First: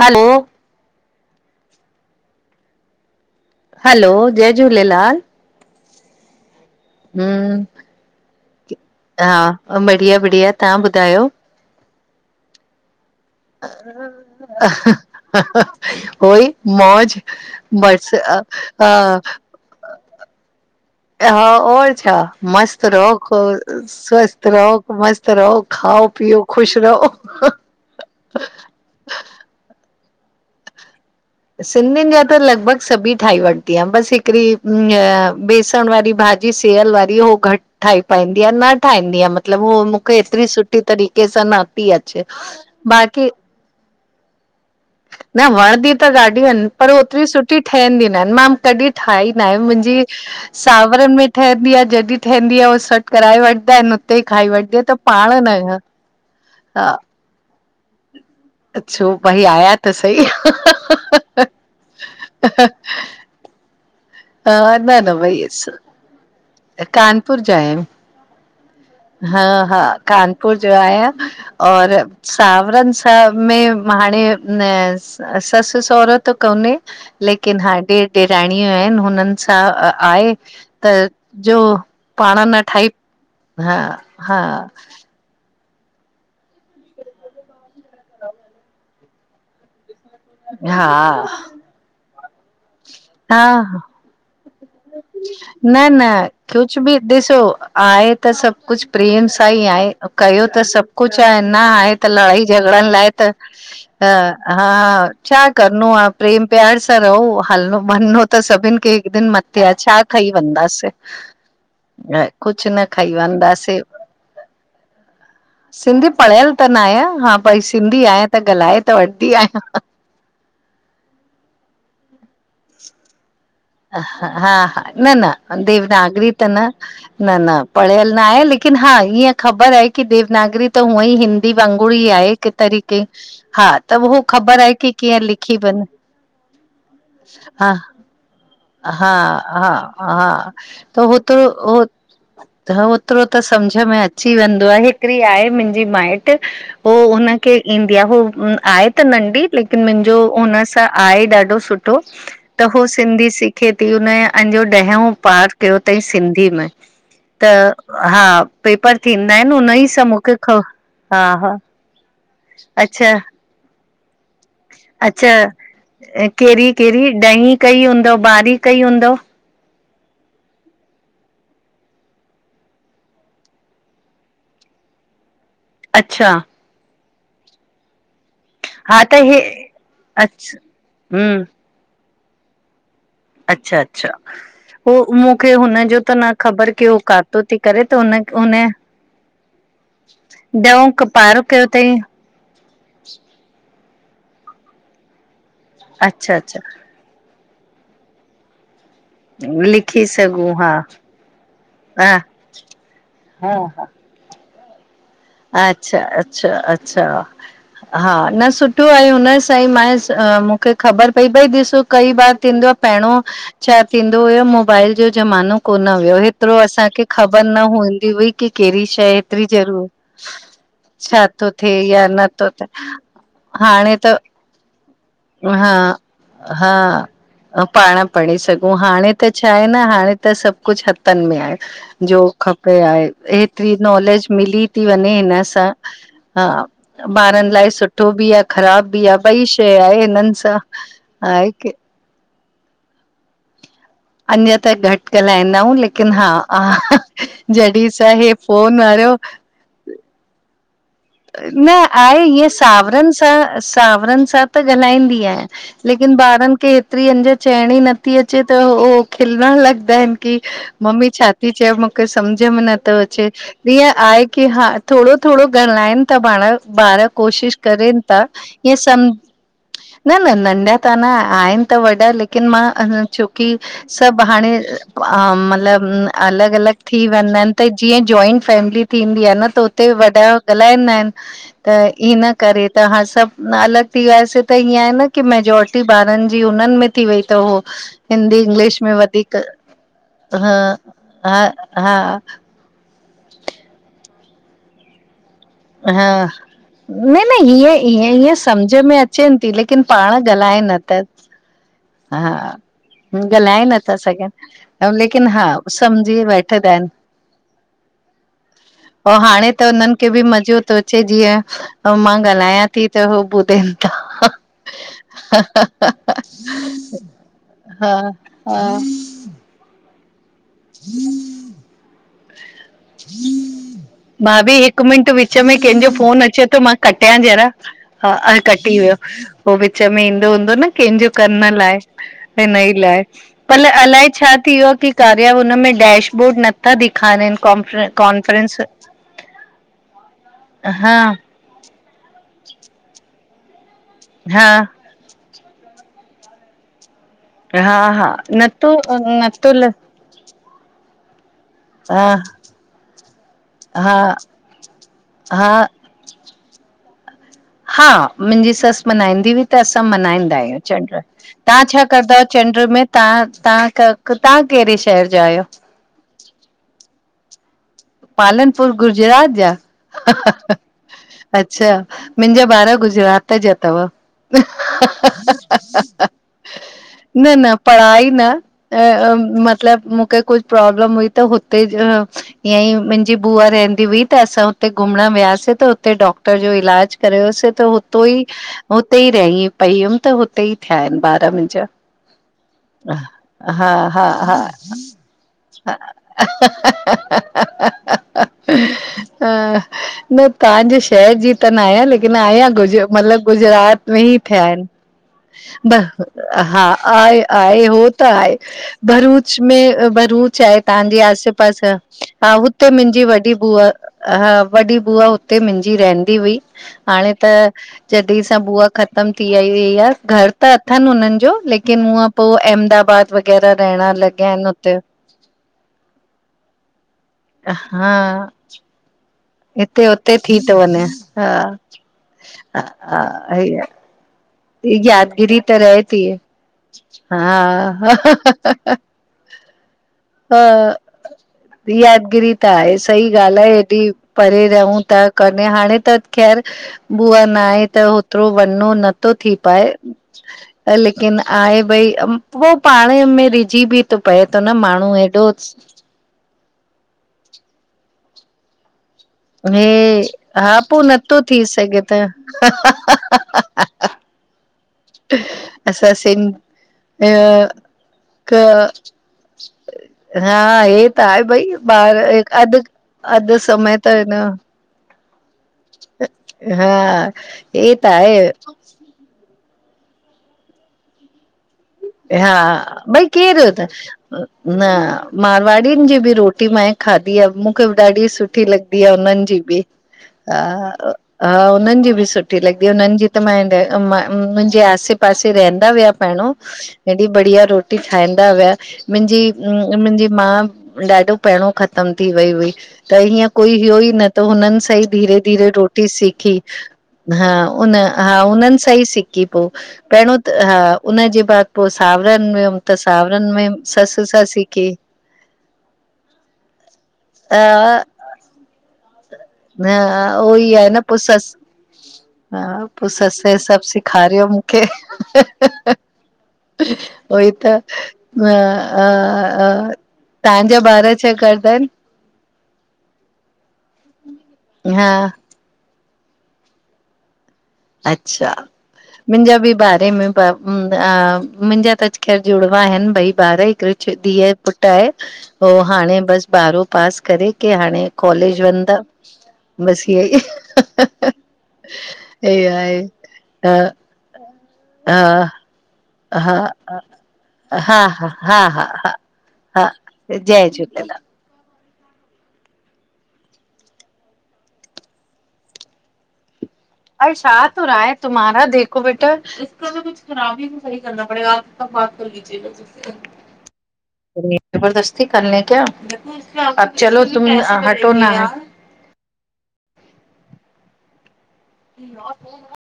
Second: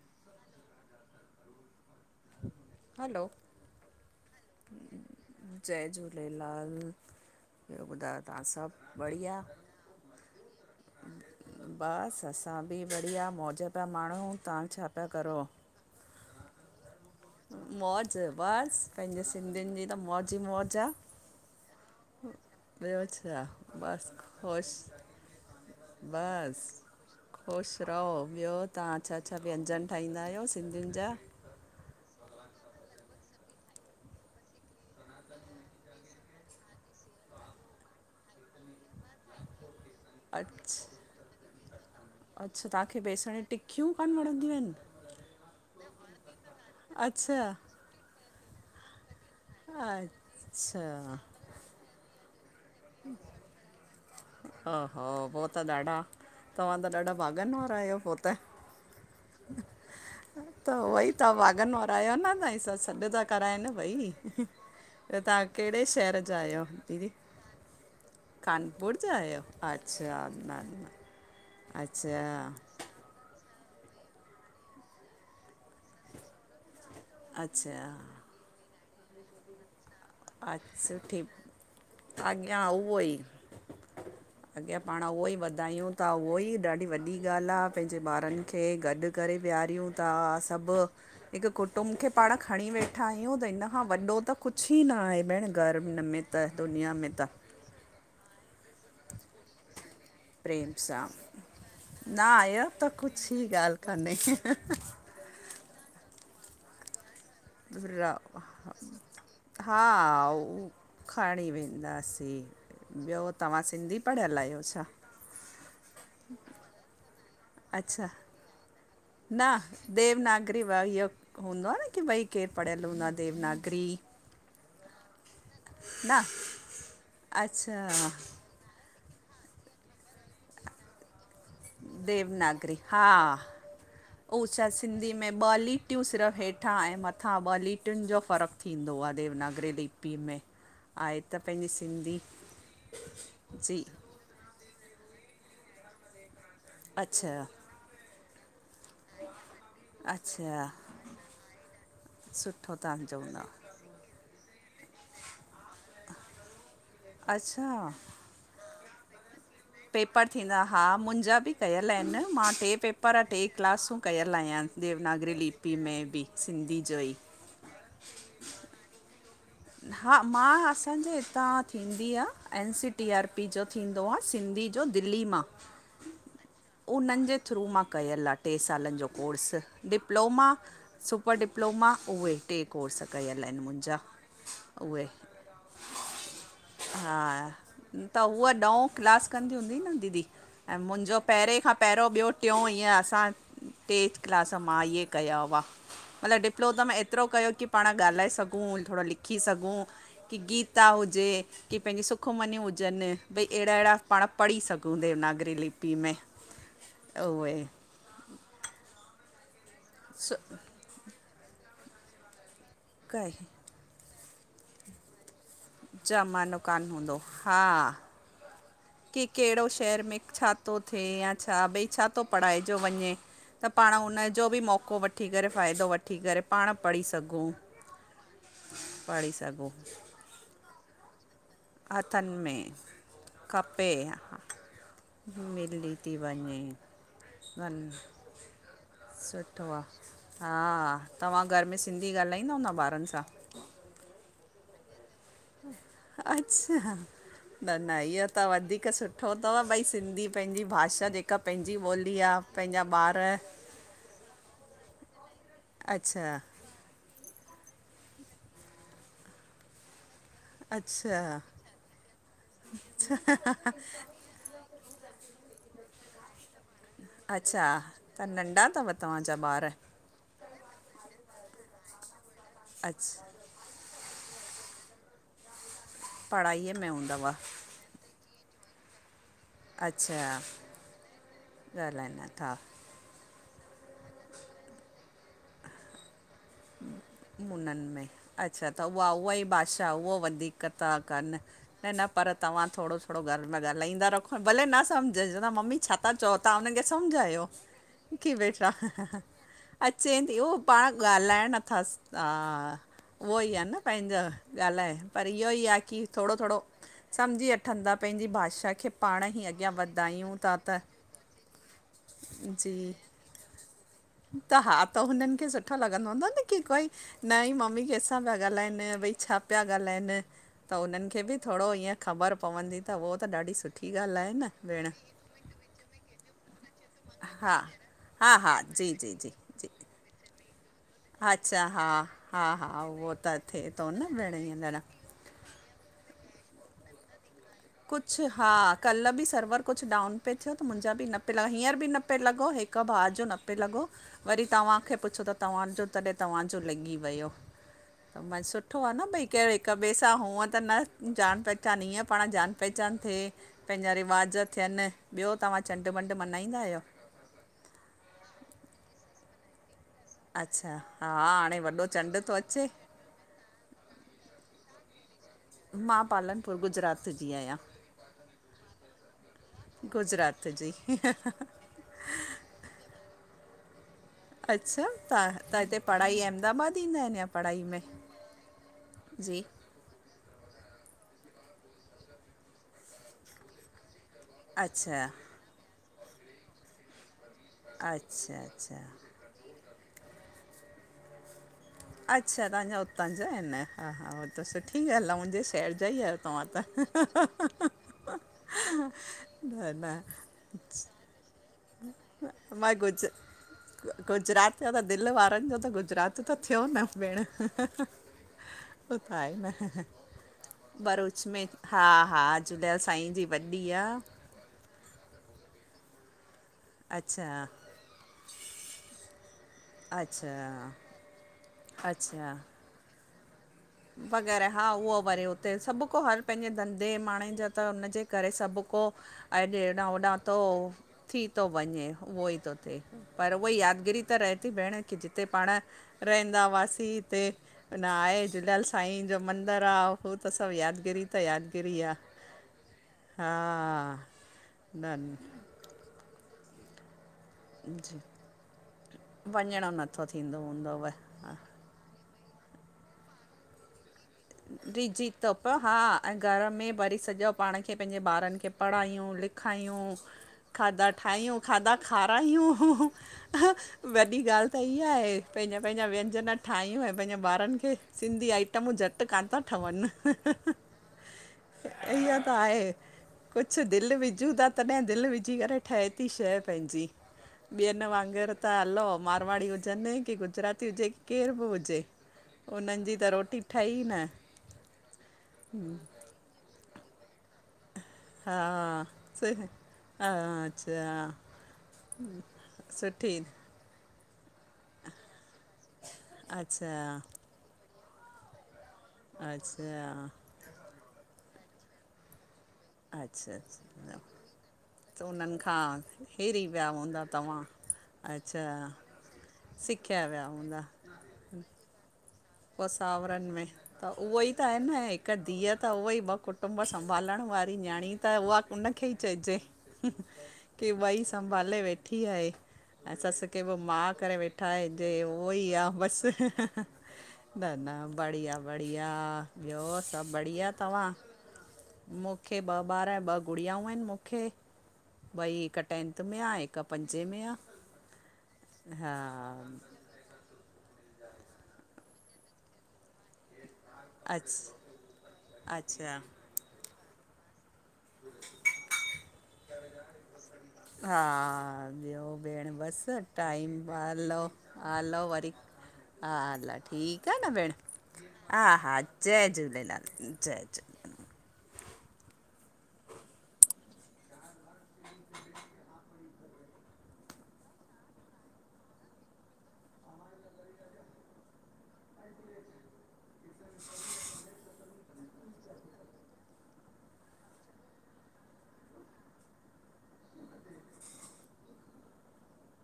Hello. Hello. Hello जय झूलेलाल। जय झूलेलाल, हम्म ॿियो ॿुधायो तव्हां सभु बढ़िया? हा बढ़िया -बढ़िया, तव्हां ॿुधायो? बसि असां बि बढ़िया मौज पिया माण्हू, तव्हां छा पिया करो? उहई मौज। बस मौज अ बस, अ, पैंजे सिंधियुन जी त मौज ई मौज आ। हा, और छा? मस्त रओ छा खुश बसि स्वस्थ रहो ख़ुशि मस्त रहो, खाओ पीओ ख़ुश रहो। रओ, ॿियो तव्हां छा छा व्यंजन ठाहींदा आयो सिंधियुन जा? सिंधियुन जा त लॻभॻ सभी ठाहे वठदी आयां, बस हिकड़ी हिय‌ बेसण वारी भाॼी जी सेेयल वारी हो घट ठाही पाईंदी आं, न ठाहींदी आ मत मतलब हो मूंखे एतरी सुठी अच्छा तरीक़े सां न पी अचे अच्छा तव्हांखे बाक़ी बेसण जी टिकियूं कान वणंदियूं आइन। न वणंदी त ॾाढियूं आइन, पर ओतरी अच्छा सुठी ठहंदी न आहिन मां तॾीं ठाही नाए, मुंजी अच्छा सावरन में ठहंदी आ जॾीं ठहंदी आ बसि सॾ कराए वठदा आइन, उते ई खाई वठदी आं त ओहो पाण न हा भाॻन वारा आयो। अछो भई आया त सही, तां भाॻन वारा आयो न, तांजी ससु सॾ ता कराइन भई, त न न ॿियो वई तव्हां अस कहिड़े शहर जा आहियो दीदी कानपुर जा आयूं। कानपुर जा हा आहियो हा अच्छा कानपुर न जो न आया, और अच्छा साव रन स में हाणे न ससु सोरो त कोने लेकिन हा अच्छा ॾेर ॾेराणियूं आहिन, हुन हुनन सां आहे। अ सुठी जो पाण न अॻियां ठाही उओ ई हा -हा अॻियां पाण उहो ई वध ॿुदायूं ता उओ ई ॾाढी वॾी ॻाल आ, पैंजे ॿारन खे गॾ करे वेहारियूं ता सब हा हिक कुटुंम खे पाण खणी वे ठायूं त इन हा खां वॾो त कुछ ई न आए भेण न घर न हिन में त कुझु दुनिया बि में त, ॾिसो आहे त सब कुछ प्रेम सां ई आए। कयो त प्रेम सभ सां कुछ आए न आहे, त न लड़ाई आहियो झगड़न लाइ त कुझु ई ॻाल्हि अ कान्हे हा। छा करनो आ प्रेम प्यार सां रहो, ह मन हो त सभिन खे हिक दिन मथे आ हा छा खईं वेंदासीं खणी वेंदासीं कु ॿियो तव्हां सिंधी पढ़ियल आयो छा? सिंधी पढ़ियल त न आयां, हा भई सिंधी अच्छा आयां त गलाए त वठंदी न आयां। देवनागरी व इयो हूंदो आ न की भई, केर पढ़ियल हूंदो आ देवनागरी? हा -हा, न न देवनागरी त न -न- न अच्छा पढ़ियल न आये लेकिन हा ईय ख़बर आ कि देवनागरी त उअं ई हिंद दी वांगुर ई आहे, हिक देवनागरी तरीक़े हा हा त उहो ख़बर छा आए की सिंधी कीअं में ॿ लिखी वन लीटियूं सिरफ़ हेठां ऐं मथां ॿ लीटियुन जो फ़र्क़ हा -हा -हा, त हो आहे त पंहिंजी हो सिंधी ह ओतरो त सम्झ जी में अच अची वेंदो आ, हिकड़ी आहे मुंजी माइट्र हो अच्छा हुनखे ईंदी आ, हो आए त नंढी, लेकिन मुंजो उन अच्छा सां आहे ॾाढो सुठो त सुठो हो तव्हां सिंधी चवंदा सिख एती उनजा अंजो ॾहों पास कयो तई सिंधी में, त अच्छा हा पेपर थींदा आइनि हुन ई [unintelligible] खां, हा हा लाइन मां टे अच्छा पेपर, टे क्लासूं कयल आयां देवनागरी अच्छा लिपि में बि, कहिड़ी सिंधी जो कहिड़ी ई ॾहीं कई हूंदो, बारी कई हूंदो हा, मां असांजे हितां थींदी आ, N C T R P जो थींदो आ सिंधी जो, दिल्ली मां अच्छा उन्हनि जे थ्रू मां कयल आ। टे सालनि हा जो त हे कोर्स डिप्लोमा, अच्छा सुपर हम्म डिप्लोमा, उहे टे कोर्स कयल आहिनि मुंहिंजा उहो उहे मूंखे हुनजो त न ख़बर की हो हा काथों थी करे त हुन हूअ हुन ॾहों क्लास कंदी हूं न दीदी ऐं ॾहों मुंहिंजो पारो पहिरियों कयो खां अथई पहिरियों ॿियों टियों हीअं असां टेथ क्लास, मां इहे कया हुआ। अच्छा मतिलब अच्छा डिप्लोम में एतिरो कयो की पाण ॻाल्हाए सघूं, थोरो लिख सिखी सघूं, लिखी की सघूं हा गीता हुजे की पंहिंजी हा सुखमनियूं हुजनि बि हा अहिड़ा अहिड़ा पाण पढ़ी सघूं देवनाग अच्छा, अच्छा, अच्छा उहे हा न सुठो आहे, हुन सईं सु मां मूंखे ख़बर पई भई ॾिसो कई बार थींदो आ पहिरियों काई छै थींदो हुयो, मोबाइल जो कि माण्हू कोन हुया, ऐतिरो ज़मानो असां कान खे हूंदो खबर न हा हूंदी हुई कि कहिड़ी शइ की हेतिरी कहिड़ो ज़रूर शहर में छा थो थिए या थो छा थिए भई या छा थो नथो थिए पढ़ाएजो वञे। त पाण उन जो बि मौक़ो वठी करे, हा फ़ाइदो वठी करे, पाण हा पढ़ी सघूं। पाण पढ़ी सघूं, हाणे त पढ़ी छा आहे सघूं न हाण त सभु कुझु हथनि में आहे, जो हथनि में खपे आहे ऐतरी खपे नॉलेज मिली थी वञे हिन सां, मिली थी हा वञे ॿारनि लाइ वञ सुठो बि आ ख़राब इहा ॿई सुठो शइ आहे हिननि सां हा तव्हां आहे घर कि में सिंधी ॻाल्हाईंदा हूंदा ॿारनि सां? अञां त घटि ॻाल्हाईंदा आहियूं लेकिन हा, अच्छा हा जॾीं सां हे फोन आहियो तव्हां भई सिंधी पंहिंजी भाषा जेका न पंहिंजी ॿोली आहे, ईअं पंहिंजा सावरनि ॿार सां सावरनि सां त ॻाल्हाईंदी आहियां। लेकिन अच्छा ॿारनि खे हेतिरी अंज चइण ई नथी अचे, त हो खिलण लॻंदा आहिनि। की मम्मी छा अच्छा थी चए, मूंखे समझ में नथो अचे ईअं आहे की हा थोरो थोरो ॻल्हाइनि था पाण ॿार कोशिश अच्छा करनि त था, नंढा ईअं अथव सम तव्हांजा ॿार न न नंढा त न आहिनि, आहिनि त वॾा लेकिन मां अच्छा छोकी सभु हाणे अ मतलबु, अलॻि अलॻि पढ़ाईअ में थी हूंदव वेंदा आहिनि। त जीअं जॉइंट फैमिली थींदी आ न, त हुते वॾा अच्छा ॻाल्हाईंदा आहिनि। त ॻाल्हाइनि इन नथा करे, त हाण सभु अलॻि थी वियासी त ईअं आ न की मेजॉरिटी ॿारनि जी उन्हनि में थी वई त हो मुननि में, हिंदी अच्छा त इंग्लिश में उहा उहा वधीक ई भाषा उहो हा वधीक था कनि हा न हा न पर तव्हां थोरो थोरो घर में ॻाल्हाईंदा रखो, भले न समझ [unintelligible] मम्मी हा छाता चओ? तव्हां हुनखे न न समझायो हीअं हीअं की हीअं बेटा सम्झ में अचनि थी लेकिन पाण अचे थी, उहो ॻाल्हाइनि न पाण त ॻाल्हाइण नथा हा उहो ई आ ॻाल्हाए न नथा पंहिंजो सघनि ऐं ॻाल्हाए पर लेकिन हा इहो ई आहे की सम्झी थोरो थोरो वठंदा आहिनि सम्झी वठंदा पंहिंजी भाषा खे पाण ई अॻियां वध खेबि मज़ो थो अचे जीअं मां ॻाल्हायां थी जी त हो ॿुधनि था त हा त हुननि खे सुठो लॻंदो हूंदो न की कोई न ई मम्मी हा कंहिंसां पिया हा ॻाल्हाइनि भई छा पिया ॻाल्हाइनि त उन्हनि खे बि थोरो ईअं ख़बर पवंदी त उहो त ॾाढी सुठी ॻाल्हि आहे मां न बि हिकु भेण मिंट विच में कंहिंजो फोन अचे थो मां कटया जरा हा हा हाण हा कटी जी वियो जी जी हो जी विच में ईंदो हूंदो न कंहिंजो कर न अच्छा लाइ हा हा हिन हा ई लाइ उहो त परल थिए थो अलाए न भेण छा थी वियो ईअं आहे ॼणु की कारया हुनमें डैशबोर्ड नथा ॾेखारनि। कुझु हा कॉन्फ्रेंस कल्ह बि सर्वर कुझु डाउन पे थियो त मुंहिंजा हा बि न पिला हींअर बि न पे लॻो हिकु भाउ जो न पे लॻो वरी हा तव्हांखे पुछो त तव्हां चयो तॾही तव्हांॼो लगी वयो हा हा त मां नथो सुठो आ न भई कयो हिक नथो ॿे सां त हूअ त न जान पहचानीय हा पाण जान चां थिए पंहिंजा हा रिवाज़ थियनि ॿियो तव्हां हा चंडु मॾु मल्हाईंदा आहियो? हा मुंहिंजी सस मनाईदीं हुई। त असां मनाइंदा आहियूं अच्छा चंगुल। हा हाणे व्हां छा वॾो चंड कंदायो थो चंडु अचे में? तव्हां तव्हां क तव्हां कहिड़े शहर जा आहियो? मां पालनपुर गुजरात जी आहियां। पालनपुर गुजरात जा, गुजरात जी अच्छा मुंहिंजा ॿार गुजरात जा तव। अच्छा तव्हां तां हिते पढ़ाई अहमदाबाद ईंदा आहिनि या पढ़ाई में? अ अ जी मतिलब मूंखे कुझ प्रॉब्लम हुई त हुते ईअं ई मुंहिंजी बुआ रहंदी हुई त असां हुते अच्छा घुमणु वियासीं त हुते डॉक्टर जो इलाज कर्योसे। त हुतो ई अच्छा अच्छा हुते ई रही पई हुयमि त हुते ई थिया आहिनि ॿार मुंहिंजा। अच्छा तव्हांजा हुतां जा आहिनि हा हा हो त सुठी ॻाल्ह आहे मुंहिंजे शहर जा ई आहियो तव्हां त। न न। तव्हांजे शहर जी त न आयां लेकि किन आयां मां गुजु गुज मतलबु गुजरात गु- में ई थिया गुजरात आहिनि जो त दिलि वारनि जो त ब गुजरात त थियो हा न भेण आए आए उहो हो त आहे त आहे भरूच न में भरूच चहे तव्हांजी भरूच आसे में पास आ हा हुते झूलेलाल मुंहिंजी साईं जी वॾी बुआ आहे हा वॾी बुआ हुते मुंहिंजी रहंदी हुई हाणे अच्छा त जॾहिं सां बुआ ख़तम थी आई हुई आहे घर त अच्छा अथनि उननि जो लेकिन उअ अच्छा पोइ अहमदाबाद वग़ैर रहण लॻॻिय आहिनि उते। वरे हुते सभु को हर पंहिंजे धंधे माण्हुनि जा त उनजे हा करे सभु को अॼु हिते हेॾां होॾां हुते थो थी वञे हा थी थो वञे उहो ई थो हा थिए हा पर उहोई इहा यादिगिरी त रहे थी भेण की जिते यादगिरी पाण त रहे थी रहंदा हुआसीं हिते न हा आहे त झूलेलाल साईं ॼो मंदरु आहे उह त सभु यादिगिरी त यादिगिरी आहे। यादगिरी त आहे सही हा ॻाल्हि आहे हेॾी परे रहूं न था कॾे हाणे त खैर बुआ न आहे त जी होतिरो वञो न थी वञिणो पाए नथो थींदो हूंदव लेकिन आहे भई उ हो पाणे में रिझ बि त पए थो न माण्हू ॾिजी थो हेॾोस पियो हा ऐं घर में वरी सॼो पाण खे पंहिंजे ॿारनि खे पढ़ायूं लिख हे खायूं हा पोइ खाधा नथो ठाहियूं थी खाधा सघे त खारायूं। वॾी ॻाल्हि त इहा आहे पंहिंजा पंहिंजा असां सिं व्यंजन ठाहियूं ऐं अ पंहिंजे ॿारनि खे सिंधी क आइटमूं झट त कान था ठवनि, हा हे त आहे भई ॿार ईअं त अधु आहे अधु कुछु समय त दिलि न विझूं था, तॾहिं दिलि विझी करे ठहे थी शइ हा पंहिंजी, हे त ॿियनि आहे वांगुरु त हलो मारवाड़ी हुजनि, कि गुजराती हुजे की केर बि हुजे उन्हनि हा, जी भई त रोटी केरु ठही न, मारवाड़िनि जी बि रोटी मां ई खाधी आहे मूंखे बि ॾाढी हा सुठी लॻदी आहे हुननि जी सु- बि ह अच्छा हा हुननि जी बि सुठी लॻदी आह, हुननि जी सुठी त मां [unintelligible] म मुंहिंजे आसे- पासे रहंदा विया पहिरियों, अच्छा हेॾी बढ़िया रोटी ठहींदा हुया मुंहिंजी, अच्छा मुंहिंजी माउ ॾाढो पहिरियों ख़तमु थी वई हुई त हीअं अच्छा कोई हुयो ई अच्छा। न, त हुननि सां ई त धीरे- उन्हनि धीरे खां रोटी सिखी। हिरी विया हूंदा हा तव्हां उन, हा अच्छा उननि सां ई सिखी पोइ, सिखिया पहिरियों विया त हा हूंदा उनजे बाद सावरनि में हुयमि पोइ त सावरनि में, त ससु उहो सां ई त आहे सिखी न हिकु धीअ त हुई ॿ पु कुटुंब संभालण हा वारी न्याणी, त उहा उनखे ई चएजे हा उहो ई आहे कि न पोइ ॿई ससु संभाले वेठी आहे, हा पोइ ऐं सस के बि सभु माँ करे सेखारियो वेठा मूंखे आहिनि हे उहो ई आ, बसि उहोई न, त न अ बढ़िया- अ बढ़िया, ॿियो अ सभु बढ़िया तव्हांजा ॿार तव्हां छा करदा आहिनि मूंखे ॿ ॿार, ॿ गुड़ियाऊं आहिनि मूंखे हा भई हिक टेंथ में आहे, हिकु पंजे में आहे। अच्छा, हा मुंहिंजा बि ॿारहें में ब [unintelligible] मुंहिंजा त अज ख़ैर जुड़वां आहिनि ॿई ॿार, हिकिड़ी धीउ अछ पुटु आहे हो पो हाणे अच्छा बसि ॿारहों पास करे कथी हाणे कॉलेज वन्दा, बस इ ईहो हा ई ॿियो भेण इहा आहे बसि, टाइमु प अ लो हलो वरी हा हला ठीकु आहे न भेण, हा हा जय हा झूलेलाल जय झूलेलाल। अ छाह तू राय तुमारा देखो बेटा [unintelligible] इक बि कुझु ख़राबी बि सही कर ना पड़ेगा सब बात कर लीजिए [unintelligible] ज़बरदस्ती करने क्या? अब चलो तुम ई हटो न [unintelligible] ई [unintelligible]